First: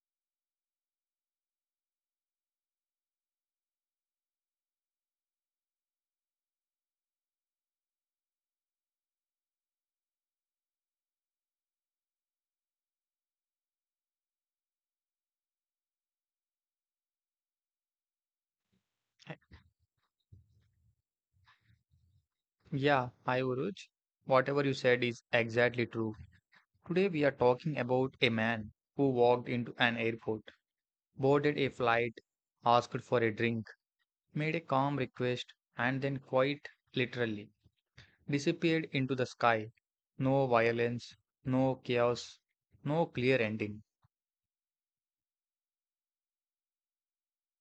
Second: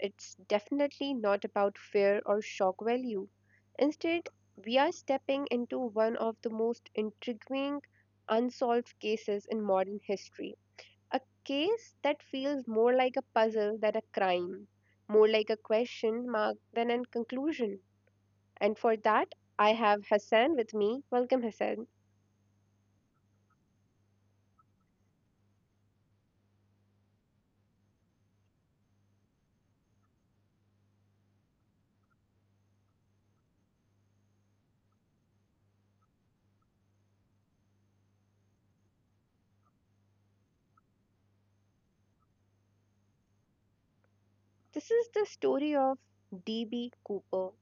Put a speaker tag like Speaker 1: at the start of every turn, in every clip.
Speaker 1: it's definitely not about fear or shock value. Instead, we are stepping into one of the most intriguing unsolved cases in modern history. A case that feels more like a puzzle than a crime, more like a question mark than a conclusion. And for that, I have Hassan with me. Welcome, Hassan.
Speaker 2: Yeah, hi Uruj. Whatever you said is exactly true. Today we are talking about a man who walked into an airport, boarded a flight, asked for a drink, made a calm request, and then quite literally disappeared into the sky. No violence, no chaos, no clear ending.
Speaker 1: This is the story of DB. Cooper,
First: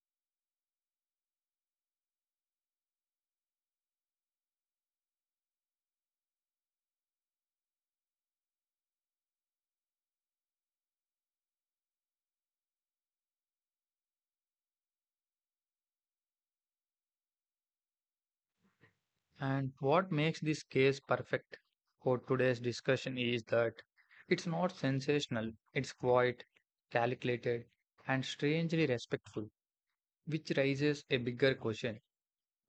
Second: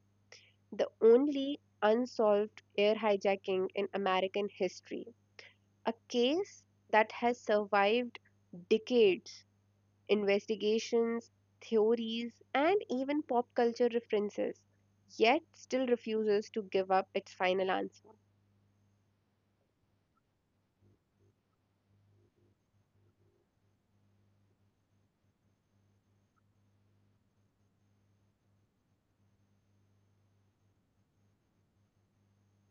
Speaker 1: the only unsolved air hijacking in American history, a case that has survived decades, investigations, theories, and even pop culture references, yet still refuses to give up its final answer.
Speaker 2: And what makes this case perfect for today's discussion is that it's not sensational, it's quiet, calculated, and strangely respectful, which raises a bigger question.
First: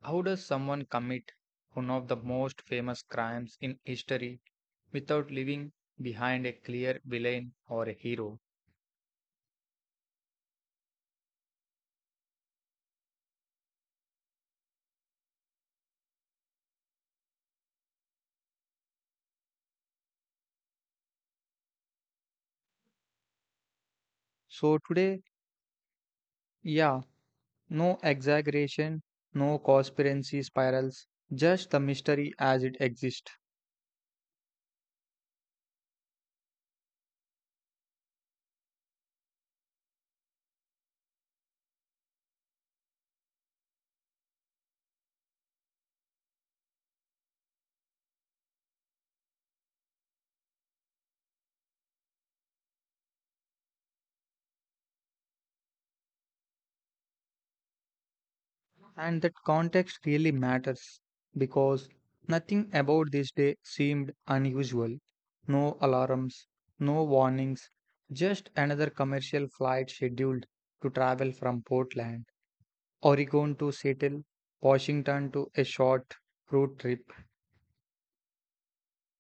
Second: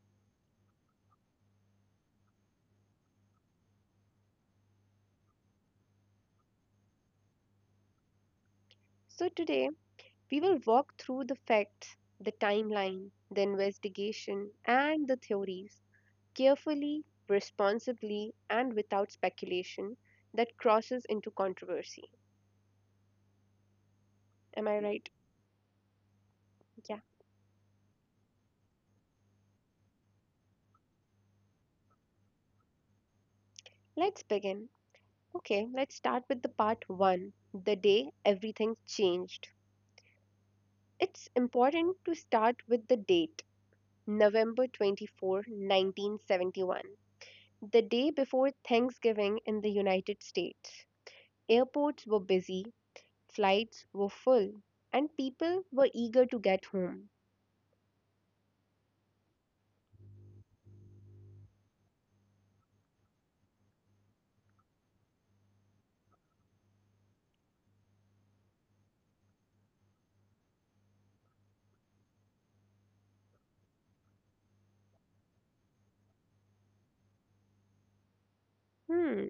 Speaker 2: How does someone commit one of the most famous crimes in history without leaving behind a clear villain or a hero?
Speaker 1: So, today we will walk through the facts, the timeline, the investigation, and the theories carefully, responsibly, and without speculation that crosses into controversy. Am
Speaker 2: So,
Speaker 1: I right?
Speaker 2: today,
Speaker 1: Yeah.
Speaker 2: yeah, no exaggeration, no conspiracy spirals, just the mystery as it exists.
Speaker 1: Let's begin. Okay, let's start with the part one, the day everything changed. It's important to start with the date November 24, 1971, the day before Thanksgiving in the United States. Airports were busy, flights were full, and people were eager to get home.
Speaker 2: And that context really matters because nothing about this day seemed unusual. No alarms, no warnings, just another commercial flight scheduled to travel from Portland, Oregon to Seattle, Washington to a short road trip.
Speaker 1: Hmm.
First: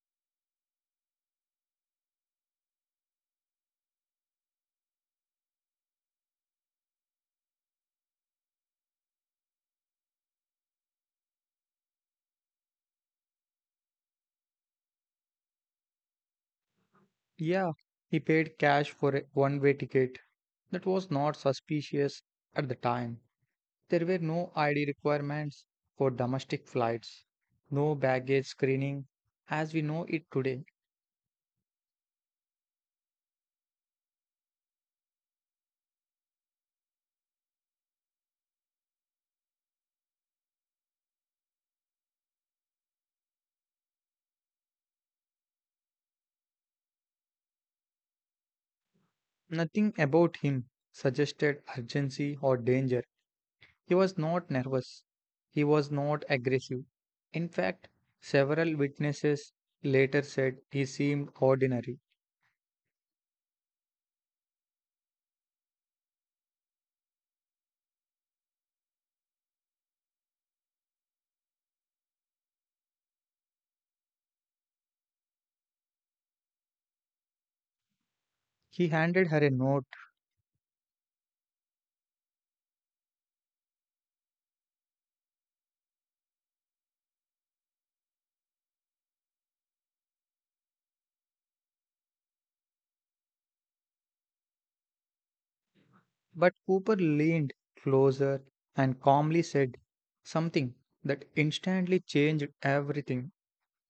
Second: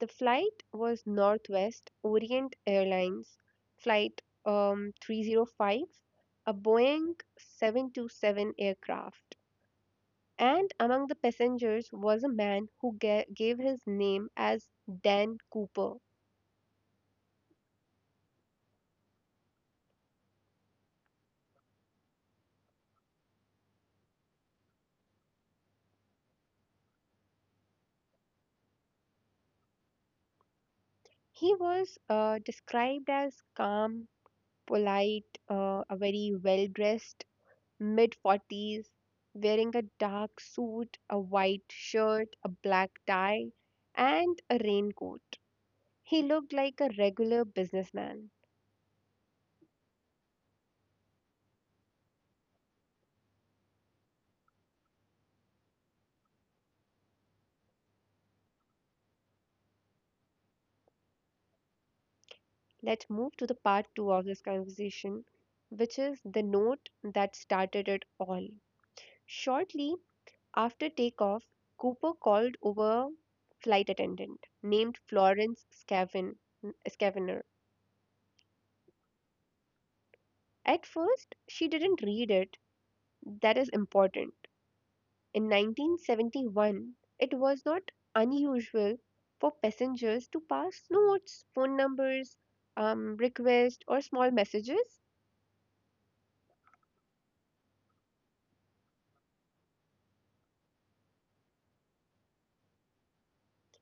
Speaker 1: The flight was Northwest Orient Airlines Flight 305, a Boeing 727 aircraft. And among the passengers was a man who gave his name as Dan Cooper.
Speaker 2: Yeah, he paid cash for a one way ticket that was not suspicious at the time. There were no ID requirements for domestic flights, no baggage screening as we know it today.
Speaker 1: He was described as calm, polite, a very well dressed, mid 40s, wearing a dark suit, a white shirt, a black tie, and a raincoat. He looked like a regular businessman.
Speaker 2: Nothing about him suggested urgency or danger. He was not nervous. He was not aggressive. In fact, several witnesses later said he seemed ordinary.
Speaker 1: Let's move to the part two of this conversation, which is the note that started it all. Shortly after takeoff, Cooper called over flight attendant named Florence Scavener.
Speaker 2: He handed her a note,
Speaker 1: At first, she didn't read it. That is important. In 1971, it was not unusual for passengers to pass notes, phone numbers, requests, or small messages.
Speaker 2: but Cooper leaned closer and calmly said something that instantly changed everything.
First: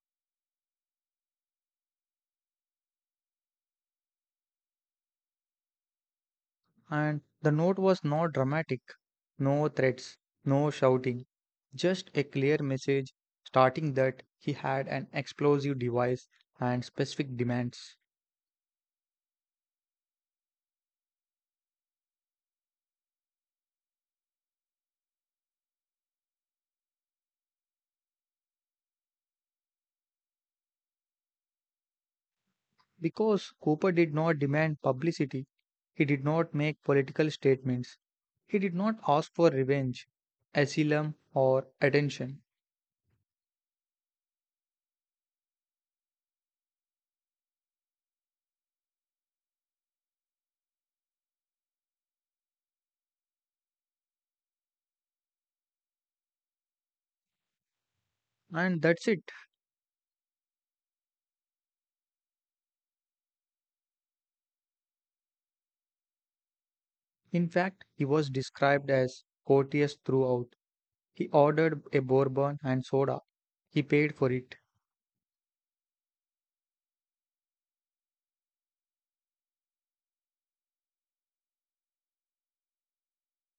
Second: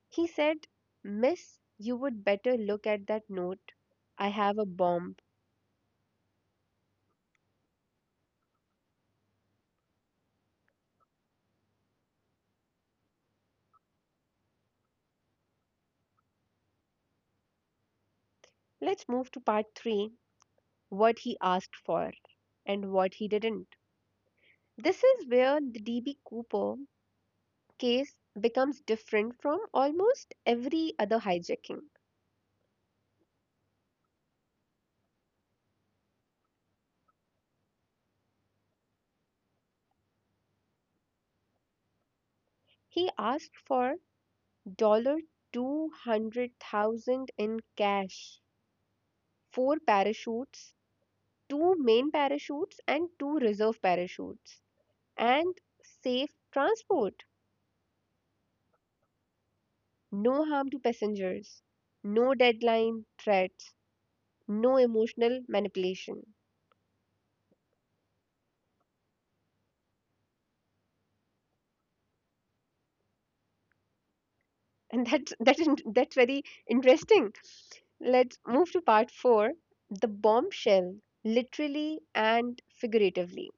Speaker 1: He said, "Miss, you would better look at that note. I have a bomb."
Speaker 2: And the note was not dramatic, no threats, no shouting, just a clear message starting that he had an explosive device and specific demands.
Speaker 1: Let's move to part 3, what he asked for and what he didn't. This is where the DB Cooper case becomes different from almost every other hijacking.
Speaker 2: Because Cooper did not demand publicity, he did not make political statements, he did not ask for revenge, asylum, or attention.
Speaker 1: He asked for dollar 200,000 in cash, four parachutes, two main parachutes and two reserve parachutes, and safe transport.
Speaker 2: And that's it.
Speaker 1: No harm to passengers, no deadline threats, no emotional manipulation.
Speaker 2: In fact, he was described as courteous throughout. He ordered a bourbon and soda. He paid for it.
Speaker 1: And that's very interesting. Let's move to part four, the bombshell, literally and figuratively.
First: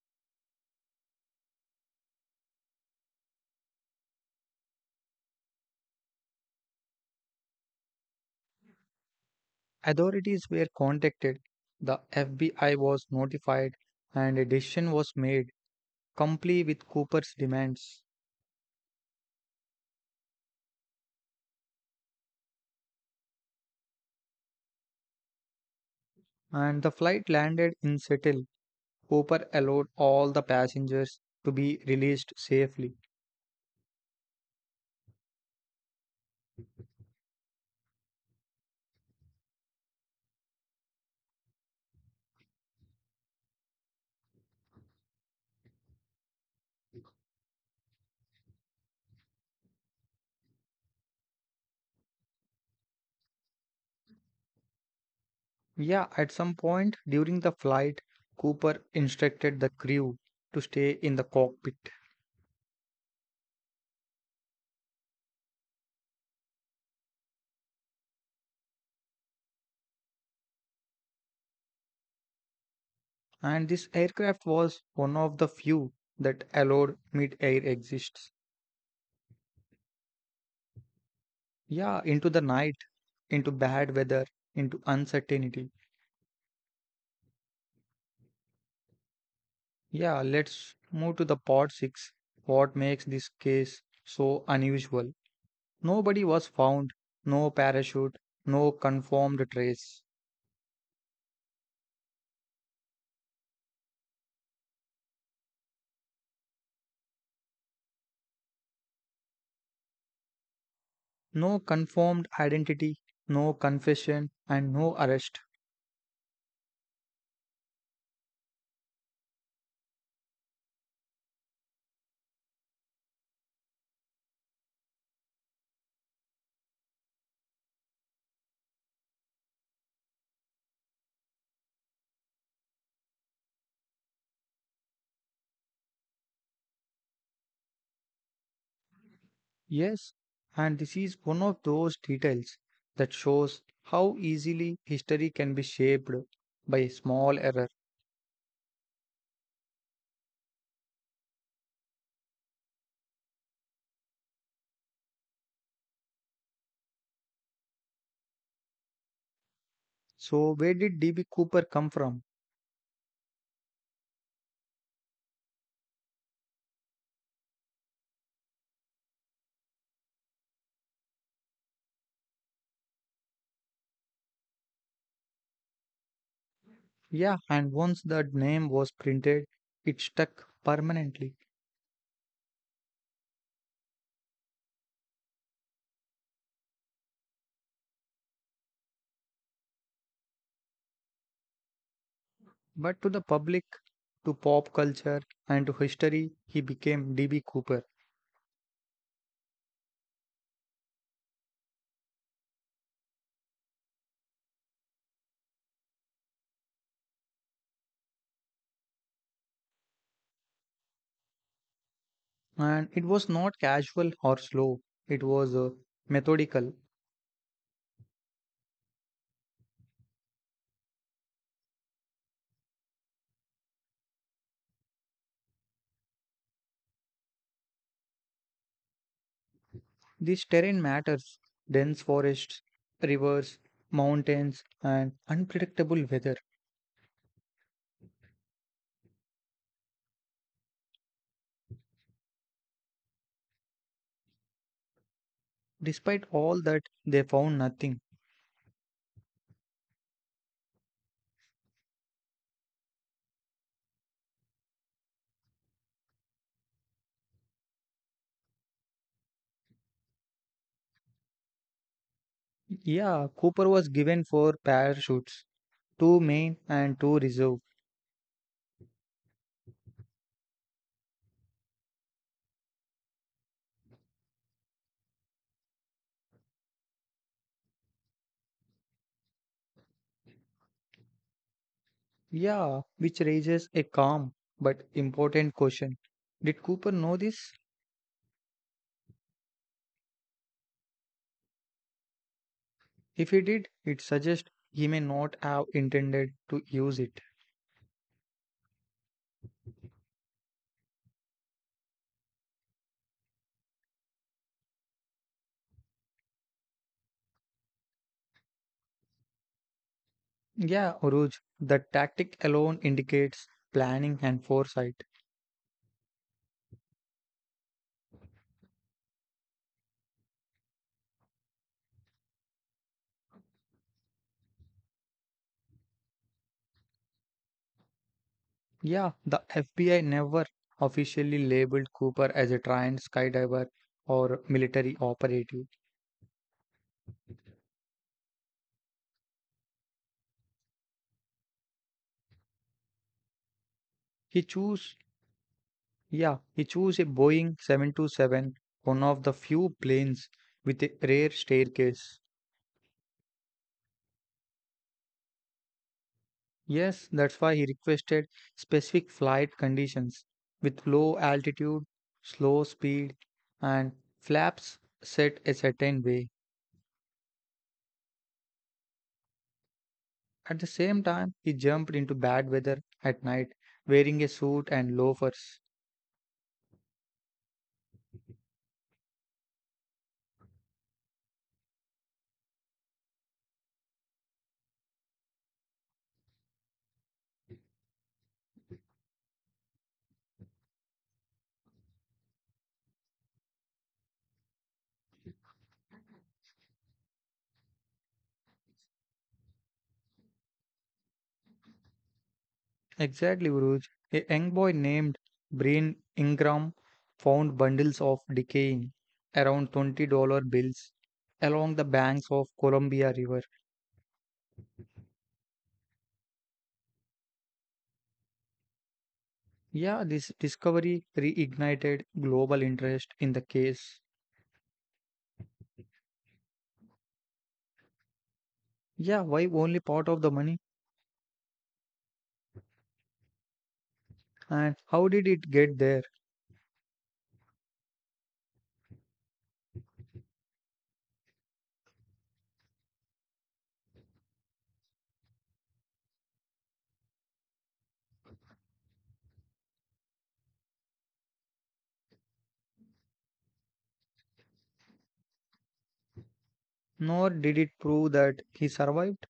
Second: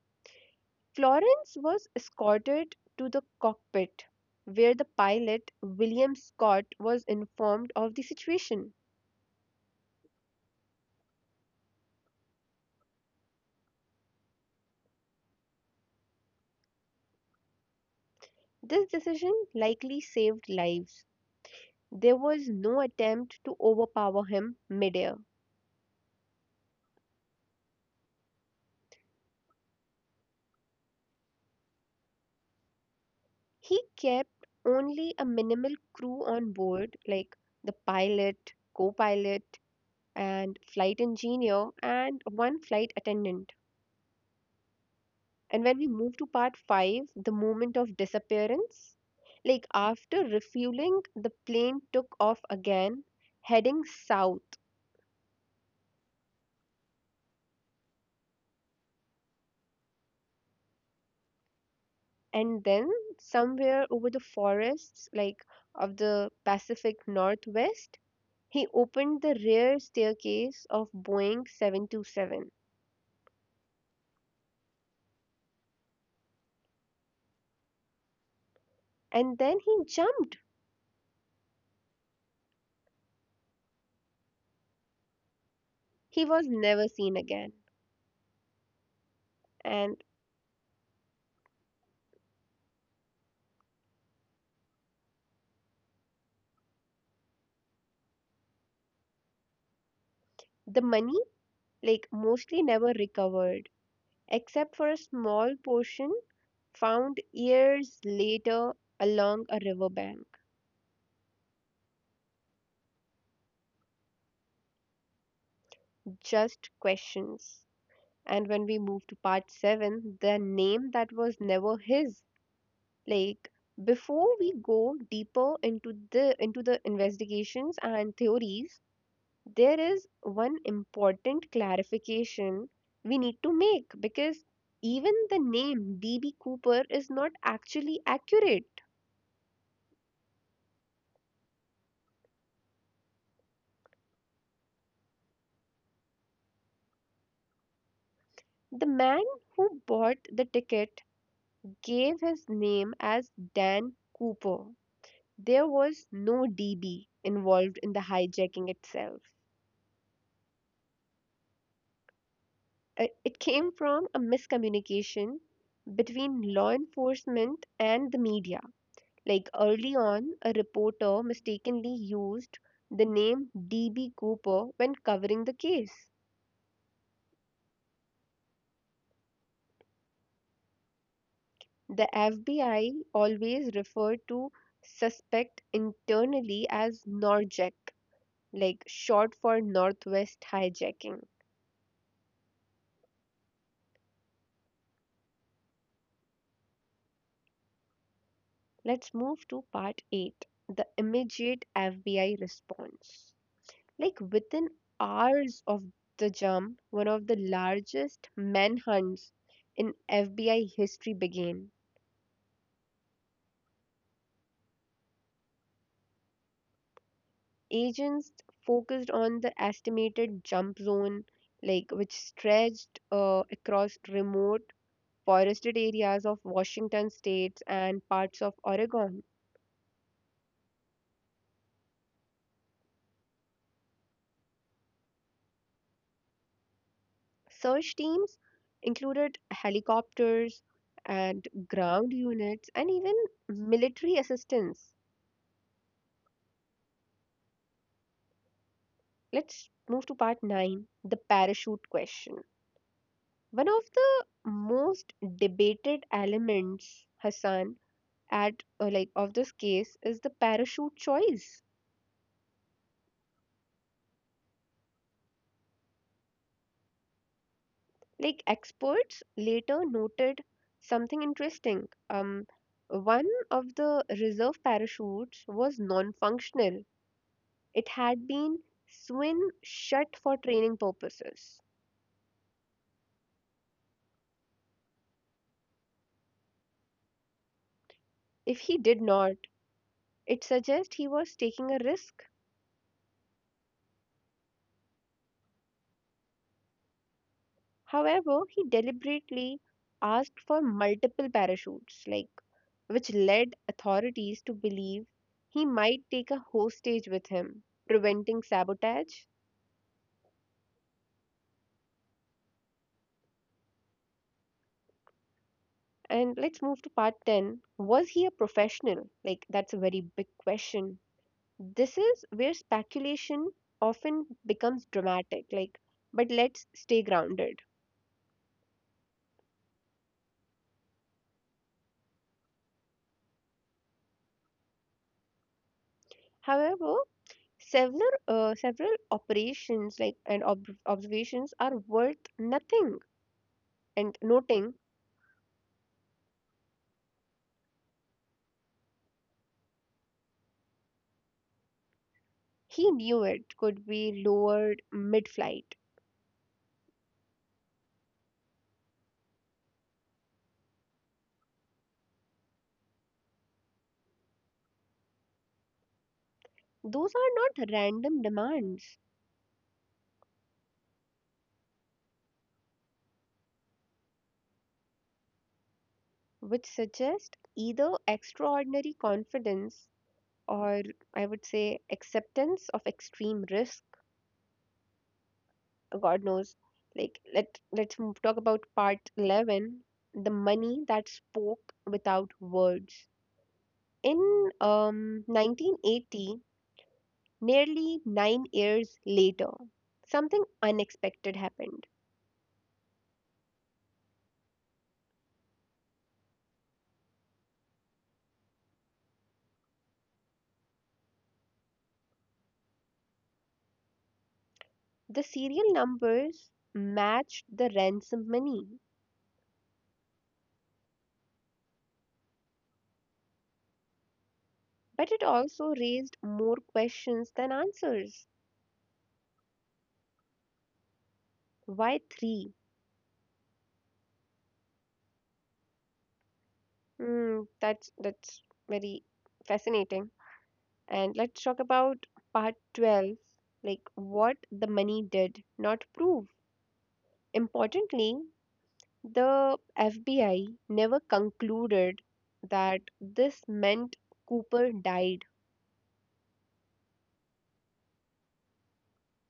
Speaker 1: Florence was escorted to the cockpit, where the pilot, William Scott, was informed of the situation.
Speaker 2: Authorities were contacted, the FBI was notified, and a decision was made to comply with Cooper's demands.
Speaker 1: This decision likely saved lives. There was no attempt to overpower him midair.
Speaker 2: And the flight landed in Seattle. Cooper allowed all the passengers to be released safely.
Speaker 1: He kept only a minimal crew on board, like the pilot, co pilot, and flight engineer, and one flight attendant. And when we move to part five, the moment of disappearance, like after refueling, the plane took off again, heading south.
Speaker 2: Yeah, at some point during the flight, Cooper instructed the crew to stay in the cockpit.
Speaker 1: And then, somewhere over the forests, like of the Pacific Northwest, he opened the rear staircase of Boeing 727.
Speaker 2: And this aircraft was one of the few that allowed mid air exits.
Speaker 1: And then he jumped.
Speaker 2: Yeah, into the night, into bad weather, into uncertainty.
Speaker 1: He was never seen again. And
Speaker 2: Yeah, let's move to the part 6. What makes this case so unusual? Nobody was found, no parachute, no confirmed trace,
Speaker 1: the money, like, mostly never recovered, except for a small portion found years later along a riverbank.
Speaker 2: no confirmed identity, no confession, and no arrest.
Speaker 1: Just questions. And when we move to part 7, the name that was never his. Like before we go deeper into the investigations and theories, there is one important clarification we need to make because even the name DB Cooper is not actually accurate.
Speaker 2: Yes, and this is one of those details that shows how easily history can be shaped by a small error.
Speaker 1: The man who bought the ticket gave his name as Dan Cooper. There was no DB involved in the hijacking itself.
Speaker 2: So, where did DB Cooper come from?
Speaker 1: It came from a miscommunication between law enforcement and the media. Like early on, a reporter mistakenly used the name DB Cooper when covering the case.
Speaker 2: Yeah, and once the name was printed, it stuck permanently.
Speaker 1: The FBI always referred to suspect internally as Norjack, like short for Northwest hijacking.
Speaker 2: But to the public, to pop culture, and to history, he became D.B. Cooper.
Speaker 1: Let's move to part 8, the immediate FBI response. Like within hours of the jump, one of the largest manhunts in FBI history began.
Speaker 2: And it was not casual or slow, it was methodical.
Speaker 1: Agents focused on the estimated jump zone, like which stretched across remote forested areas of Washington states and parts of Oregon.
Speaker 2: This terrain matters dense forests, rivers, mountains, and unpredictable weather.
Speaker 1: Search teams included helicopters and ground units and even military assistance.
Speaker 2: Despite all that, they found nothing.
Speaker 1: Let's move to part 9, the parachute question. One of the most debated elements, Hassan, at like of this case is the parachute choice.
Speaker 2: Yeah, Cooper was given four parachutes two main and two reserve.
Speaker 1: Like experts later noted something interesting. One of the reserve parachutes was non functional. It had been sewn shut for training purposes.
Speaker 2: Yeah, which raises a calm but important question. Did Cooper know this?
Speaker 1: If he did not, it suggests he was taking a risk.
Speaker 2: If he did, it suggests he may not have intended to use it.
Speaker 1: However, he deliberately asked for multiple parachutes, like which led authorities to believe he might take a hostage with him, preventing sabotage.
Speaker 2: Yeah, Uruj, the tactic alone indicates planning and foresight.
Speaker 1: And let's move to part 10. Was he a professional? Like that's a very big question. This is where speculation often becomes dramatic, like, but let's stay grounded.
Speaker 2: Yeah, the FBI never officially labeled Cooper as a trained skydiver or military operative.
Speaker 1: However, several operations like and observations are worth nothing and
Speaker 2: He
Speaker 1: noting
Speaker 2: chose, yeah, he chose a Boeing 727, one of the few planes with a rare staircase.
Speaker 1: he knew it could be lowered mid-flight.
Speaker 2: Yes, that's why he requested specific flight conditions with low altitude, slow speed, and flaps set a certain way.
Speaker 1: Those are not random demands,
Speaker 2: At the same time, he jumped into bad weather at night wearing a suit and loafers.
Speaker 1: which suggest either extraordinary confidence or I would say acceptance of extreme risk, God knows. Like talk about part 11, the money that spoke without words. In 1980, nearly 9 years later, something unexpected happened.
Speaker 2: Exactly, Uruj. A young boy named Breen Ingram found bundles of decaying around $20 bills along the banks of Columbia River.
Speaker 1: The serial numbers matched the ransom money,
Speaker 2: Yeah, this discovery reignited global interest in the case.
Speaker 1: but it also raised more questions than answers.
Speaker 2: Yeah, why only part of the money?
Speaker 1: Why three?
Speaker 2: And how did it get there?
Speaker 1: Hmm, that's very fascinating. And let's talk about part 12, like what the money did not prove. Importantly, the FBI never concluded that this meant Cooper died.
Speaker 2: Nor did it prove that he survived.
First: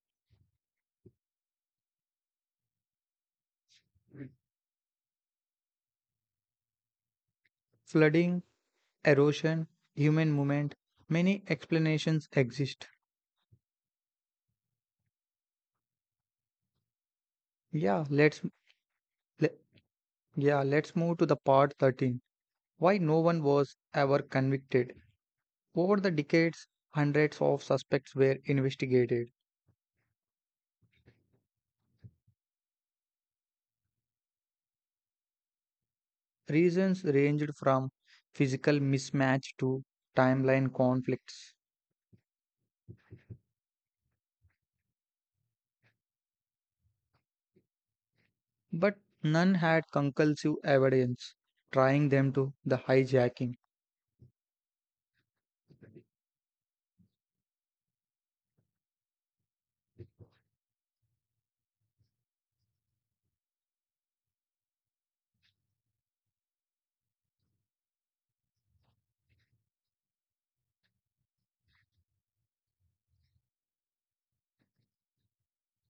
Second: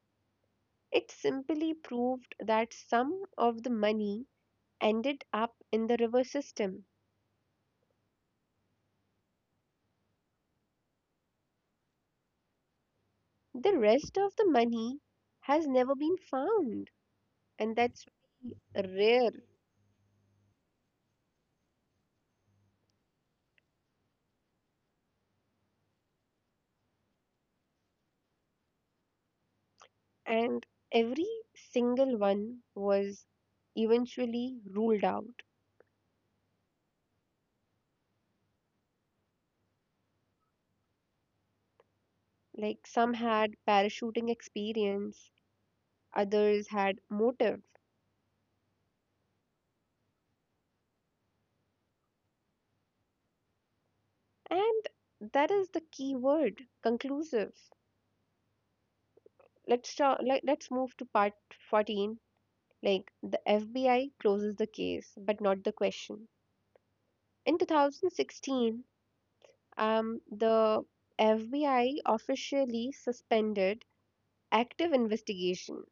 Speaker 1: It simply proved that some of the money ended up in the river system.
Speaker 2: Flooding, erosion, human movement, many explanations exist.
Speaker 1: The rest of the money has never been found, and
Speaker 2: Yeah,
Speaker 1: that's
Speaker 2: let's
Speaker 1: very rare.
Speaker 2: le- yeah, let's move to the part 13. Why no one was ever convicted? Over the decades, hundreds of suspects were investigated.
Speaker 1: And every single one was eventually ruled out.
Speaker 2: Reasons ranged from physical mismatch to timeline conflicts,
Speaker 1: Like some had parachuting experience, others had motive,
Speaker 2: but none had conclusive evidence tying them to the hijacking.
Speaker 1: and that is the key word, conclusive. Let's move to part 14. Like the FBI closes the case, but not the question. In 2016, the FBI officially suspended active investigation.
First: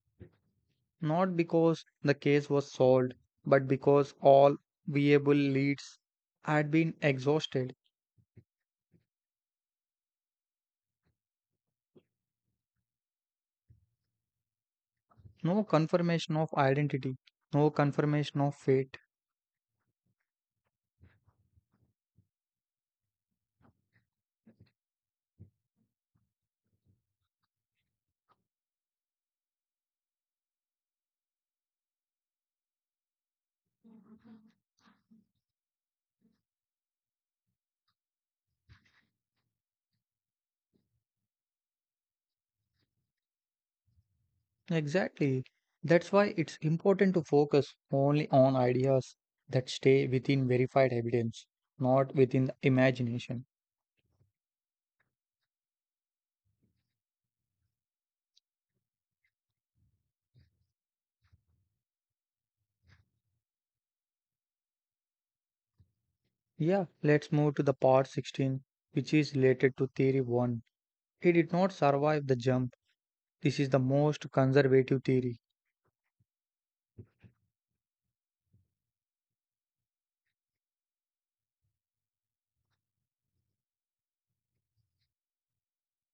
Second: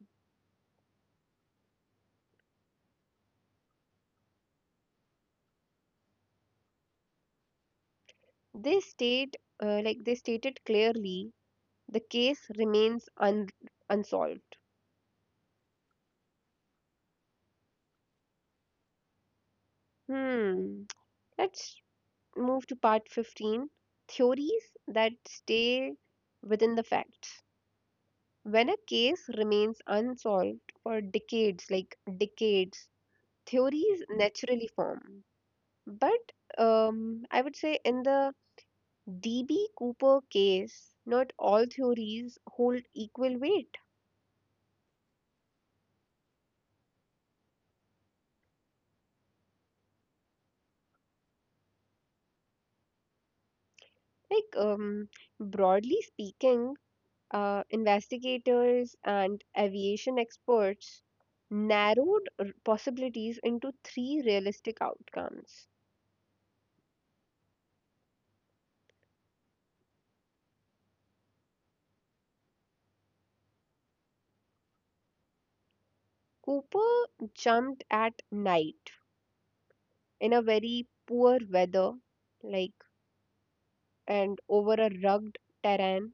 Speaker 2: Not because the case was solved, but because all viable leads had been exhausted.
Speaker 1: They state, they stated clearly, the case remains unsolved.
Speaker 2: No confirmation of identity, no confirmation of fate.
Speaker 1: Hmm. Let's move to part 15, theories that stay within the facts. When a case remains unsolved for decades, like decades, theories naturally form. But I would say in the DB Cooper case, not all theories hold equal weight.
Speaker 2: Exactly. That's why it's important to focus only on ideas that stay within verified evidence, not within the imagination.
Speaker 1: Like, broadly speaking, investigators and aviation experts narrowed possibilities into three realistic outcomes.
Speaker 2: Yeah, let's move to the part 16, which is related to theory 1. It did not survive the jump. This is the most conservative theory.
Speaker 1: Cooper jumped at night in a very poor weather, like and over a rugged terrain,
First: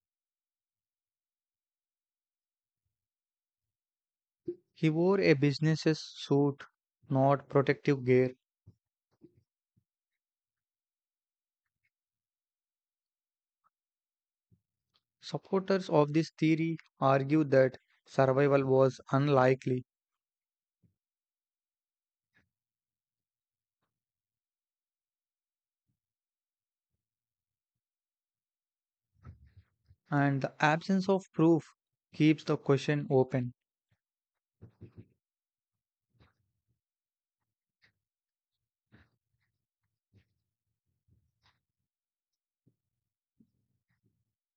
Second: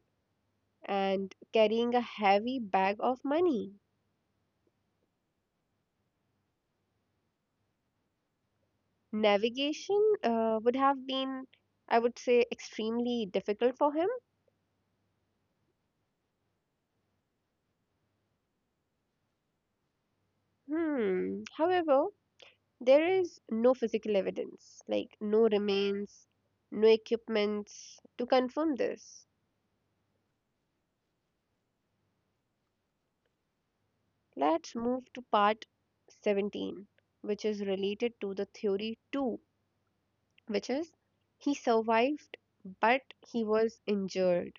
Speaker 1: and carrying a heavy bag of money.
Speaker 2: He wore a business suit, not protective gear.
Speaker 1: Navigation would have been, I would say, extremely difficult for him.
Speaker 2: Supporters of this theory argue that survival was unlikely,
Speaker 1: Hmm. However, there is no physical evidence, like no remains, no equipments to confirm this.
Speaker 2: and the absence of proof keeps the question open,
Speaker 1: Let's move to part 17, which is related to the theory 2, which is he survived but he was injured.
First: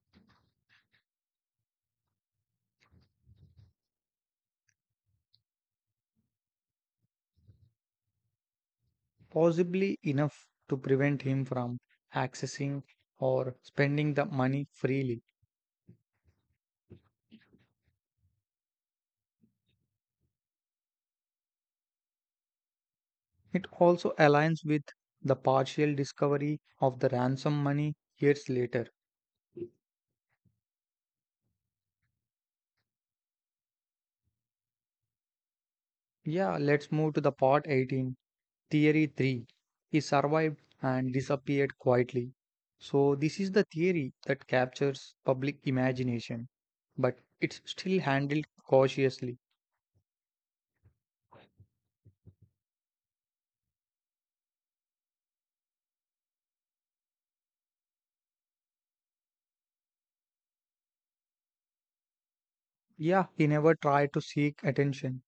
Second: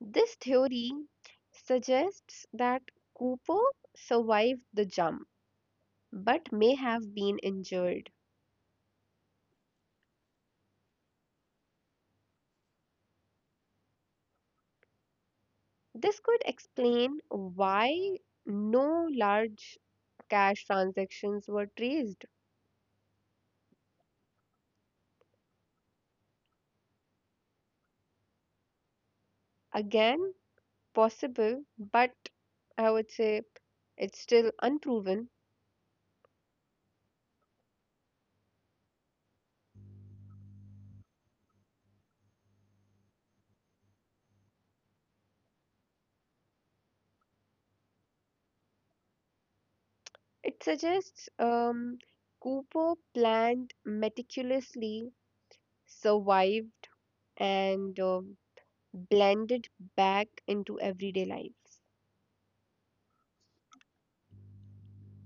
Speaker 1: This theory suggests that Cooper survived the jump but may have been injured.
Speaker 2: possibly enough to prevent him from accessing or spending the money freely.
Speaker 1: This could explain why no large cash transactions were traced.
Speaker 2: It also aligns with the partial discovery of the ransom money years later.
Speaker 1: Again, possible, but I would say it's still unproven.
Speaker 2: Yeah, let's move to the part 18. Theory 3. He survived and disappeared quietly. So, this is the theory that captures public imagination, but it's still handled cautiously.
Speaker 1: It suggests Cooper planned meticulously, survived, and blended back into everyday lives.
Speaker 2: Yeah, he never tried to seek attention.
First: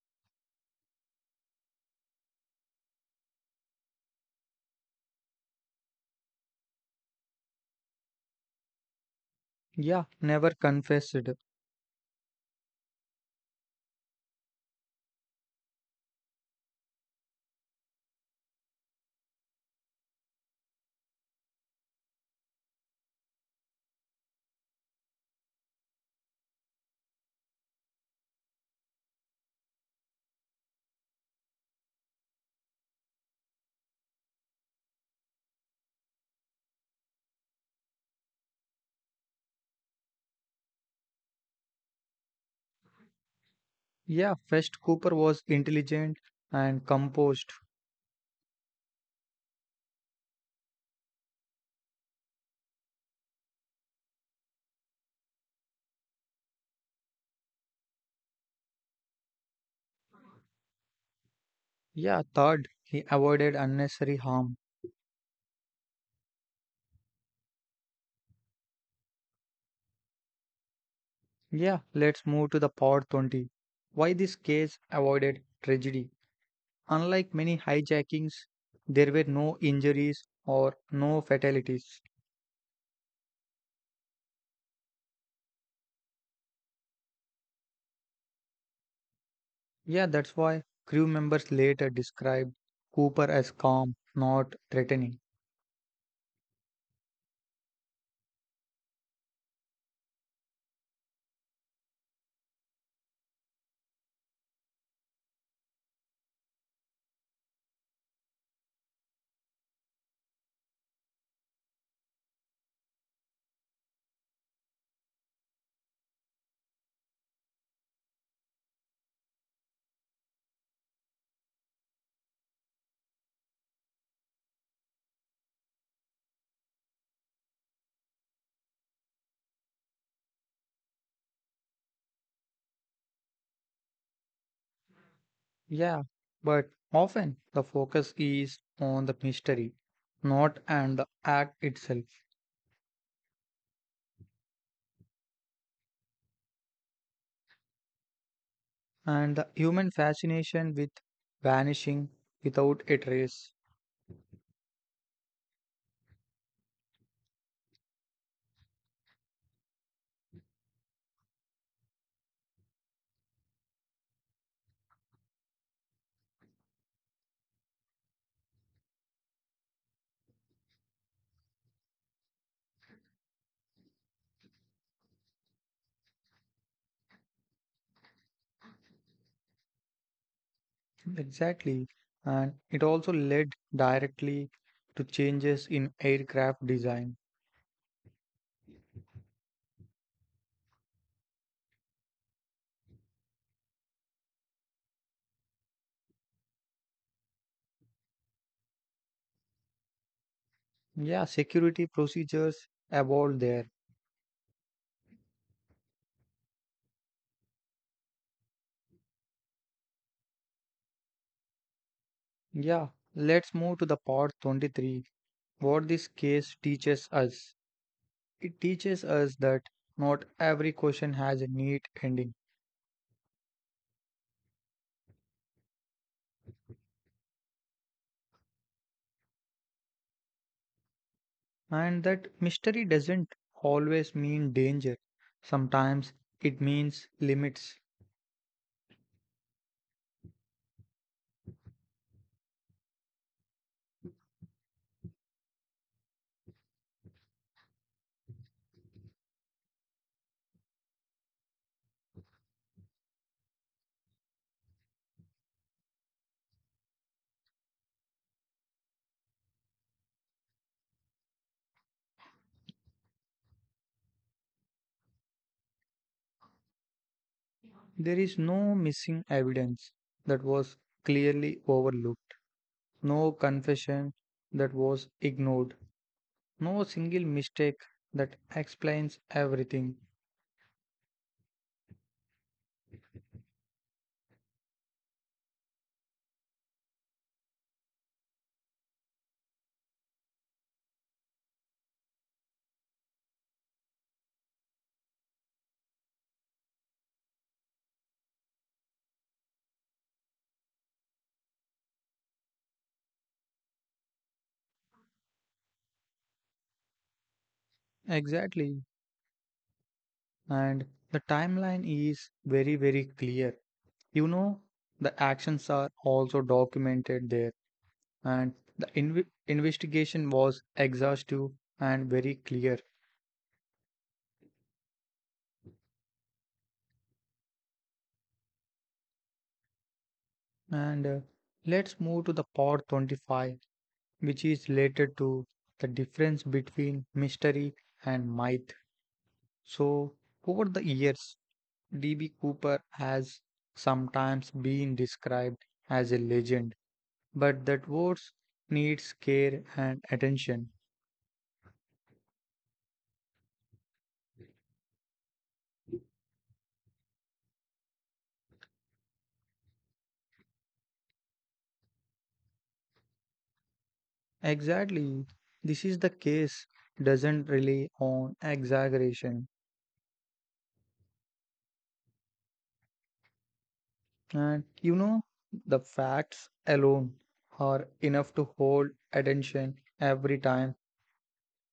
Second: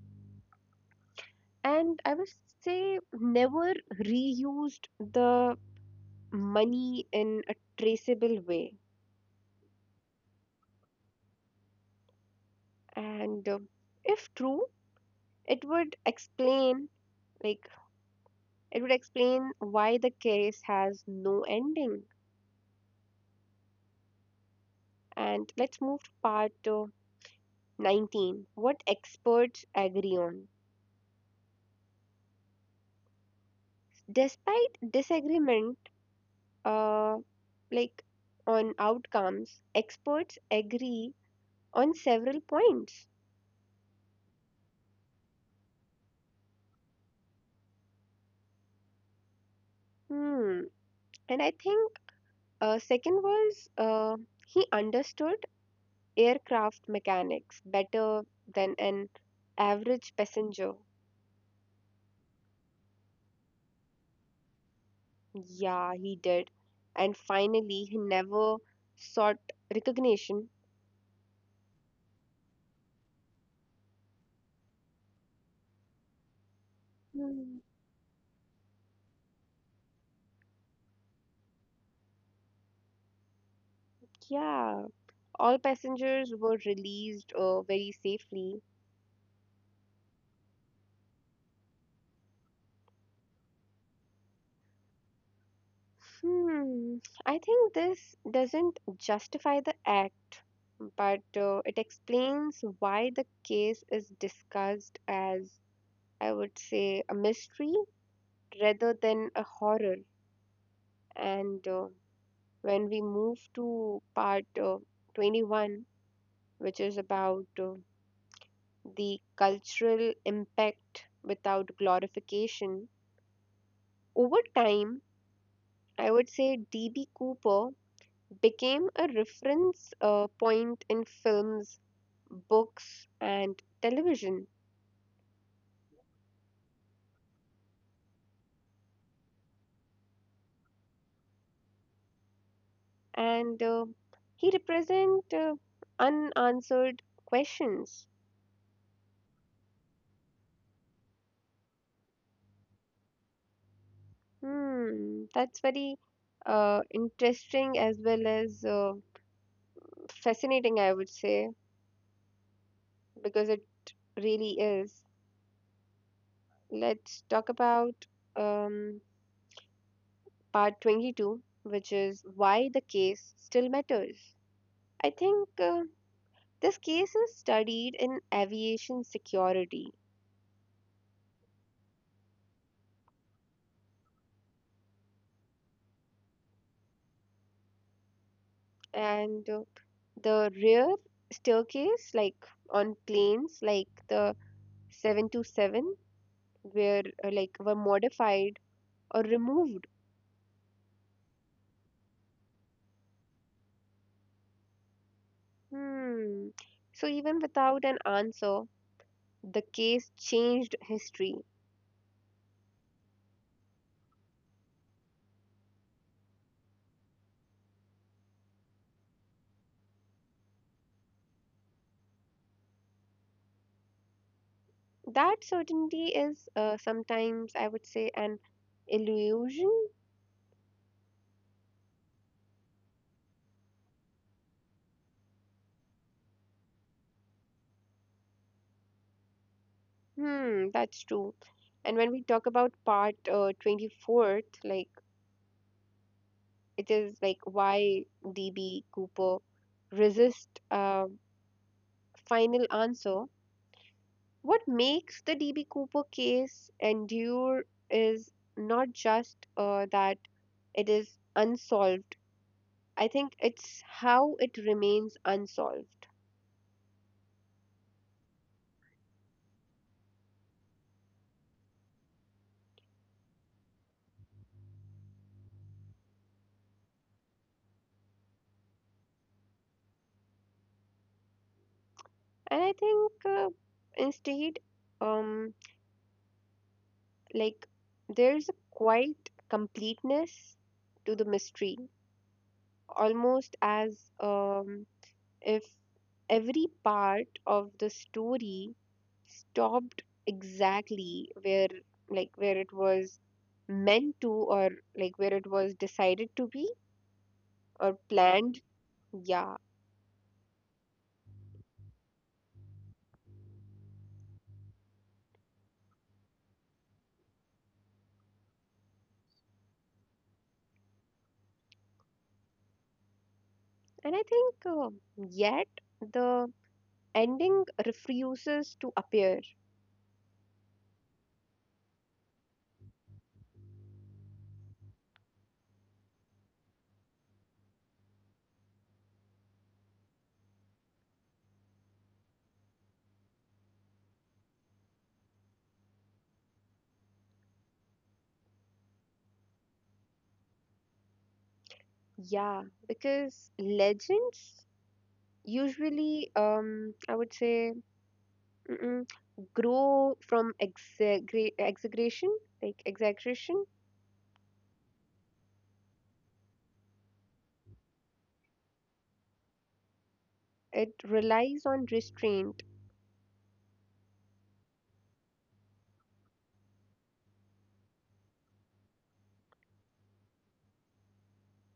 Speaker 1: And I would say never reused the money in a traceable way.
Speaker 2: Yeah, never confessed.
Speaker 1: And if true, it would explain like It would explain why the case has no ending. And let's move to part 19, what experts agree on. Despite disagreement uh, like on outcomes, experts agree on several points.
Speaker 2: Yeah, first Cooper was intelligent and composed.
Speaker 1: Hmm. And I think second was he understood aircraft mechanics better than an average passenger.
Speaker 2: Yeah, third, he avoided unnecessary harm.
Speaker 1: Yeah, he did. And finally, he never sought recognition.
Speaker 2: Yeah, let's move to the part 20. Why this case avoided tragedy? Unlike many
Speaker 1: Hmm.
Speaker 2: hijackings, there were no injuries or no fatalities.
Speaker 1: Yeah, all passengers were released very safely.
Speaker 2: Yeah, that's why crew members later described Cooper as calm, not threatening.
Speaker 1: Hmm, I think this doesn't justify the act, but it explains why the case is discussed as, I would say, a mystery rather than a horror. And When we move to part 21, which is about the cultural impact without glorification. Over time, I would say DB. Cooper became a reference point in films, books, and television,
Speaker 2: Yeah, but often the focus is on the mystery, not and the act itself,
Speaker 1: and he represent unanswered questions.
Speaker 2: and the human fascination with vanishing without a trace.
Speaker 1: Hmm, that's very interesting as well as fascinating, I would say, because it really is. Let's talk about um, part 22, which is why the case still matters. I think this case is studied in aviation security,
Speaker 2: Exactly, and it also led directly to changes in aircraft design.
Speaker 1: and the rear staircase, like on planes like the 727, were like were modified or removed.
Speaker 2: Yeah, security procedures evolved there.
Speaker 1: Hmm. So even without an answer, the case changed history.
Speaker 2: Yeah, let's move to the part 23. What this case teaches us. It teaches us that not every question has a neat ending
Speaker 1: That certainty is sometimes, I would say, an illusion.
Speaker 2: and that mystery doesn't always mean danger. Sometimes it means limits.
Speaker 1: Hmm, that's true. And when we talk about part 24th, like it is like why DB Cooper resist a final answer. What makes the DB Cooper case endure is not just that it is unsolved. I think it's how it remains unsolved.
Speaker 2: There is no missing evidence that was clearly overlooked, no confession that was ignored, no single mistake that explains everything.
Speaker 1: And I think instead, um, like, there's a quite completeness to the mystery, almost as if every part of the story stopped exactly where, like, where it was meant to, or like where it was decided to be or planned.
Speaker 2: Exactly.
Speaker 1: Yeah.
Speaker 2: And the timeline is very, very clear. You know, the actions are also documented there, and the investigation was exhaustive and very clear.
Speaker 1: And I think yet the ending refuses to appear.
Speaker 2: And Let's move to the part 25, which is related to the difference between mystery and myth. So, over the years, D.B. Cooper has sometimes been described as a legend but that wards needs care and attention.
Speaker 1: Yeah, because legends usually, I would say, mm-mm, grow from exaggerate exaggeration like exaggeration
Speaker 2: Exactly. This is the case doesn't rely on exaggeration.
Speaker 1: It relies on restraint.
Speaker 2: And you know, the facts alone are enough to hold attention every time.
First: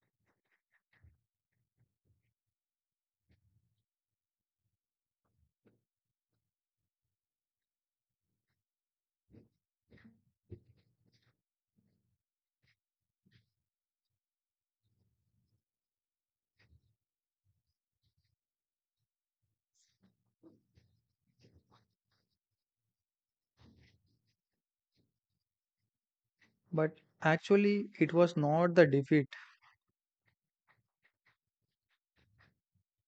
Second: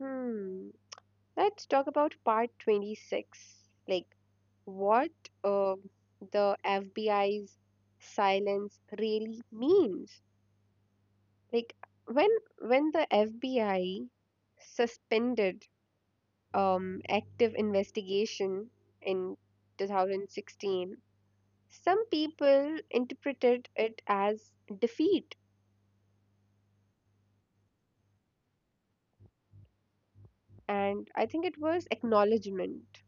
Speaker 1: Hmm. Let's talk about part 26, like what uh, the FBI's silence really means. Like when when the FBI suspended active investigation in 2016, some people interpreted it as defeat.
Speaker 2: But actually, it was not the defeat.
Speaker 1: And I think it was acknowledgement.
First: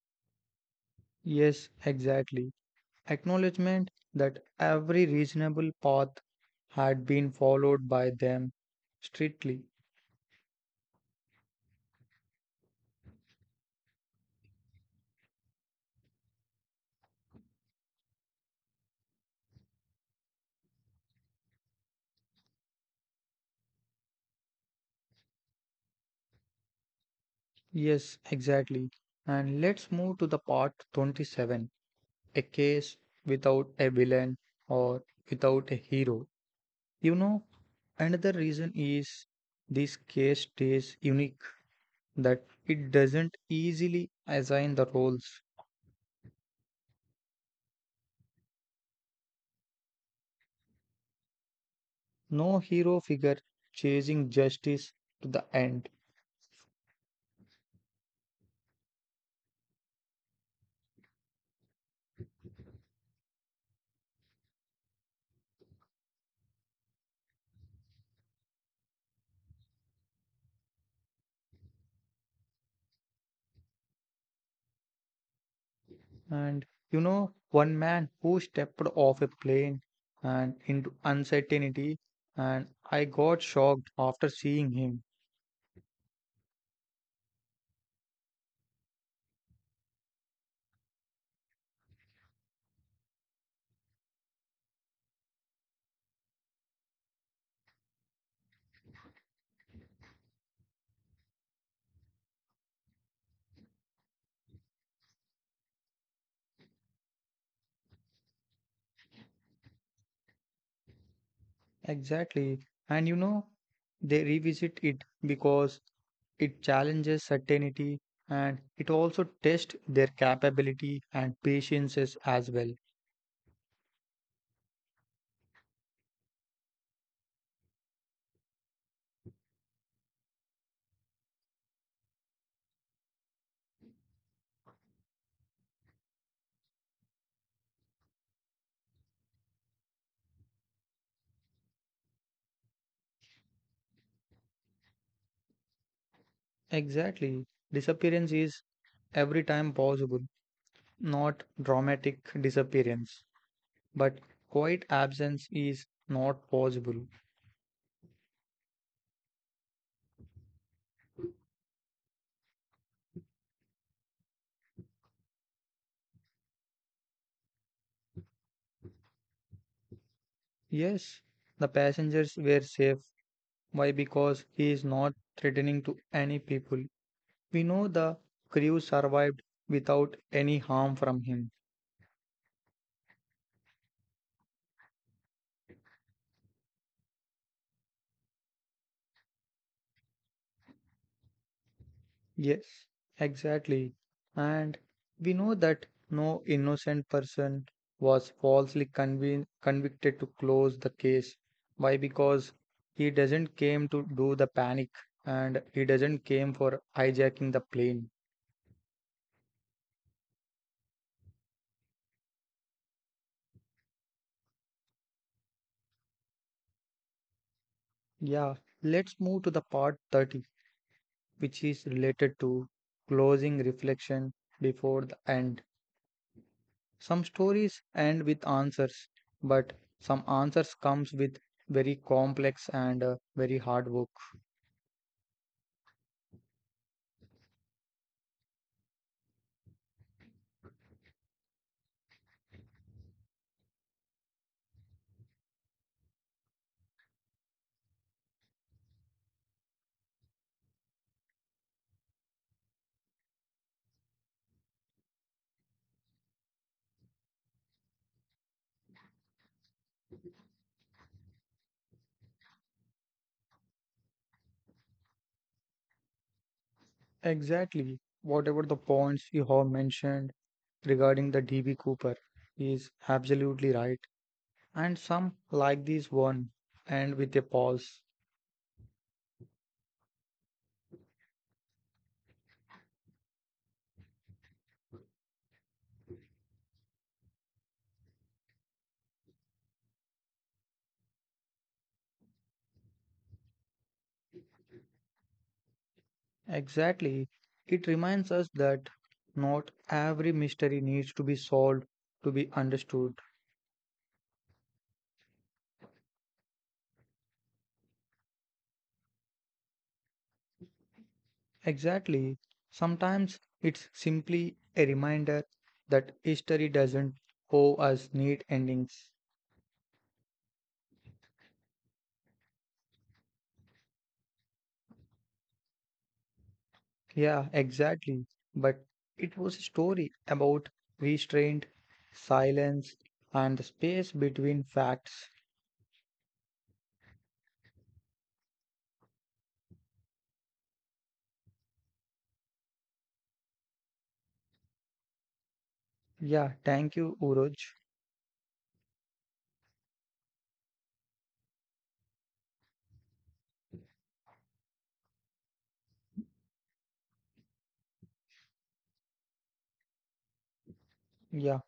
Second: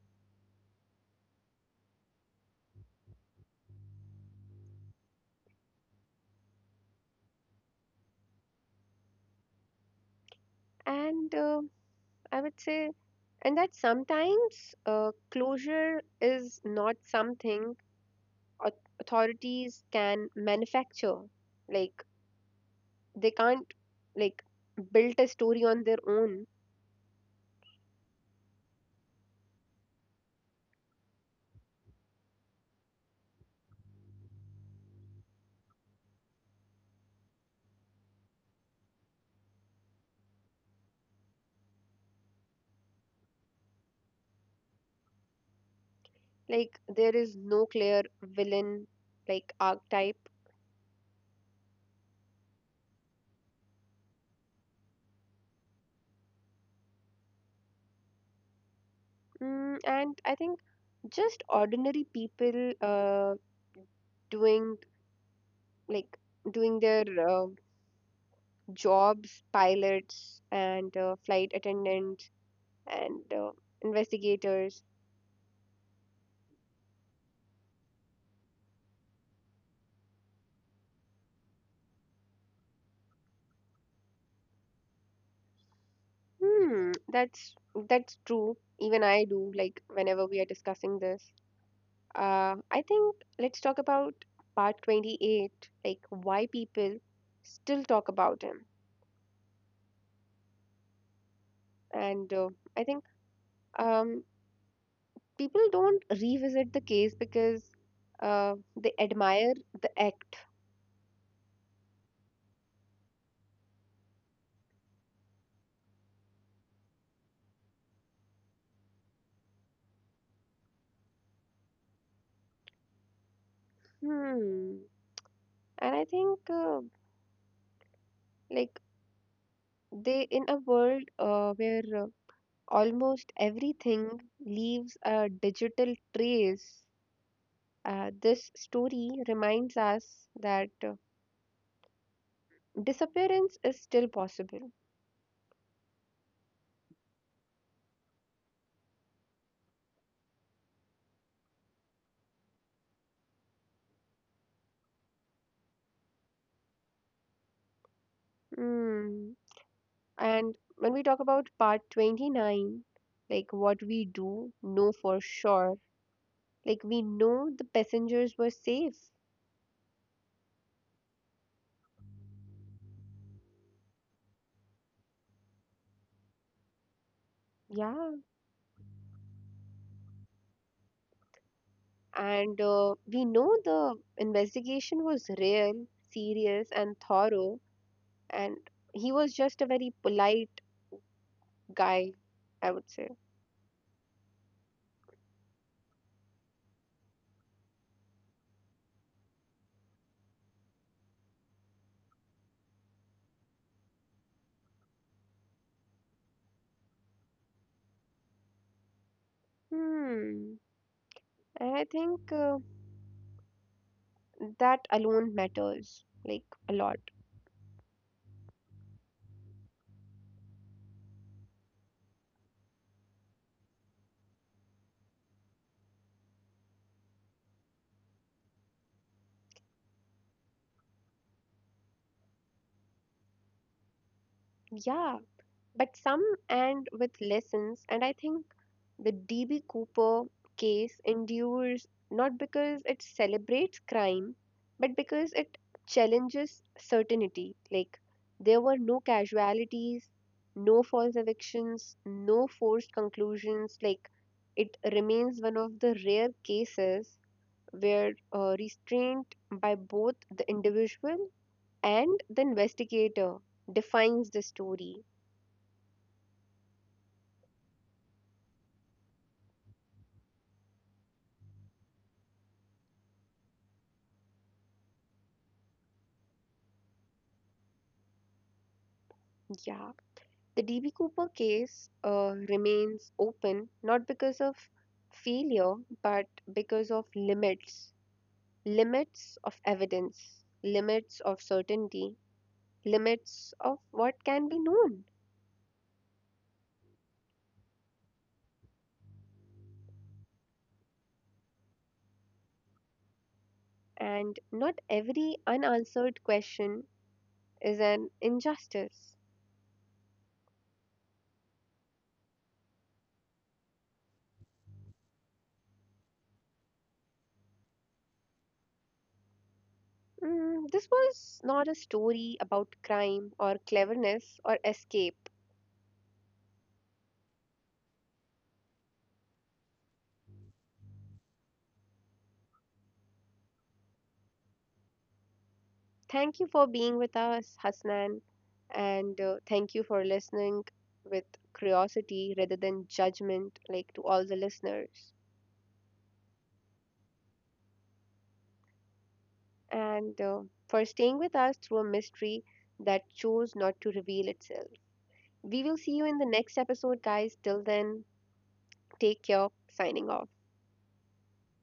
Speaker 2: Yes, exactly. Acknowledgement that every reasonable path had been followed by them strictly.
Speaker 1: And I would say, and that sometimes closure is not something au- authorities can manufacture, like they can't, like build a story on their own.
Speaker 2: Yes, exactly. And let's move to the part 27, a case without a villain or without a hero. You know, another reason is this case stays unique, that it doesn't easily assign the roles.
Speaker 1: Like there is no clear villain, like archetype.
Speaker 2: No hero figure chasing justice to the end.
Speaker 1: Mm, and I think just ordinary people doing, like doing their jobs, pilots and flight attendants and investigators.
Speaker 2: And you know, one man who stepped off a plane and into uncertainty, and I got shocked after seeing him.
Speaker 1: Hmm, that's true. Even I do. Like whenever we are discussing this, I think let's talk about part 28. Like why people still talk about him, and I think um, people don't revisit the case because they admire the act.
Speaker 2: Exactly. And you know, they revisit it because it challenges certainty and it also tests their capability and patiences as well.
Speaker 1: Hmm, and I think. Like They in a world where almost everything leaves a digital trace, this story reminds us that disappearance is still possible.
Speaker 2: Exactly. Disappearance is every time possible, not dramatic disappearance, but quiet absence is not possible.
Speaker 1: Mm. And when we talk about part 29, like what we do know for sure, like we know the passengers were safe.
Speaker 2: Yes, the passengers were safe. Why? Because he is not threatening to any people. We know
Speaker 1: Yeah.
Speaker 2: the crew survived without any harm from him.
Speaker 1: And We know the investigation was real, serious, and thorough, and he was just a very polite guy, I
Speaker 2: Yes,
Speaker 1: would say.
Speaker 2: exactly. And we know that no innocent person was falsely convin convicted to close the case. Why? Because he doesn't came to do the panic and he doesn't came for hijacking the plane.
Speaker 1: Hmm. And I think that alone matters like a lot.
Speaker 2: Yeah, let's move to the part 30, which is related to closing reflection before the end. Some stories end with answers, but some answers comes with very complex and very hard work.
Speaker 1: Yeah, but some and with lessons, and I think the DB Cooper case endures not because it celebrates crime, but because it challenges certainty. Like, there were no casualties, no false evictions, no forced conclusions. Like, it remains one of the rare cases where restraint by both the individual and the investigator defines the story.
Speaker 2: Exactly. Whatever the points you have mentioned regarding the DB Cooper is absolutely right. And some like this one end with a pause.
Speaker 1: Yeah. The DB Cooper case remains open not because of failure but because of limits of evidence, limits of certainty, limits of what can be known.
Speaker 2: Exactly. It reminds us that not every mystery needs to be solved to be understood.
Speaker 1: And not every unanswered question is an injustice.
Speaker 2: Exactly. Sometimes it's simply a reminder that history doesn't owe us neat endings.
Speaker 1: Mm, this was not a story about crime or cleverness or escape.
Speaker 2: Yeah, exactly. But it was a story about restraint, silence, and the space between facts.
Speaker 1: Thank you for being with us, Hasnan, and thank you for listening with curiosity rather than judgment, like to all the listeners,
Speaker 2: Yeah, thank you, Uroj.
Speaker 1: and for staying with us through a mystery that chose not to reveal itself. We will see you in the next episode, guys. Till then, take care. Signing off.
Speaker 2: Yeah.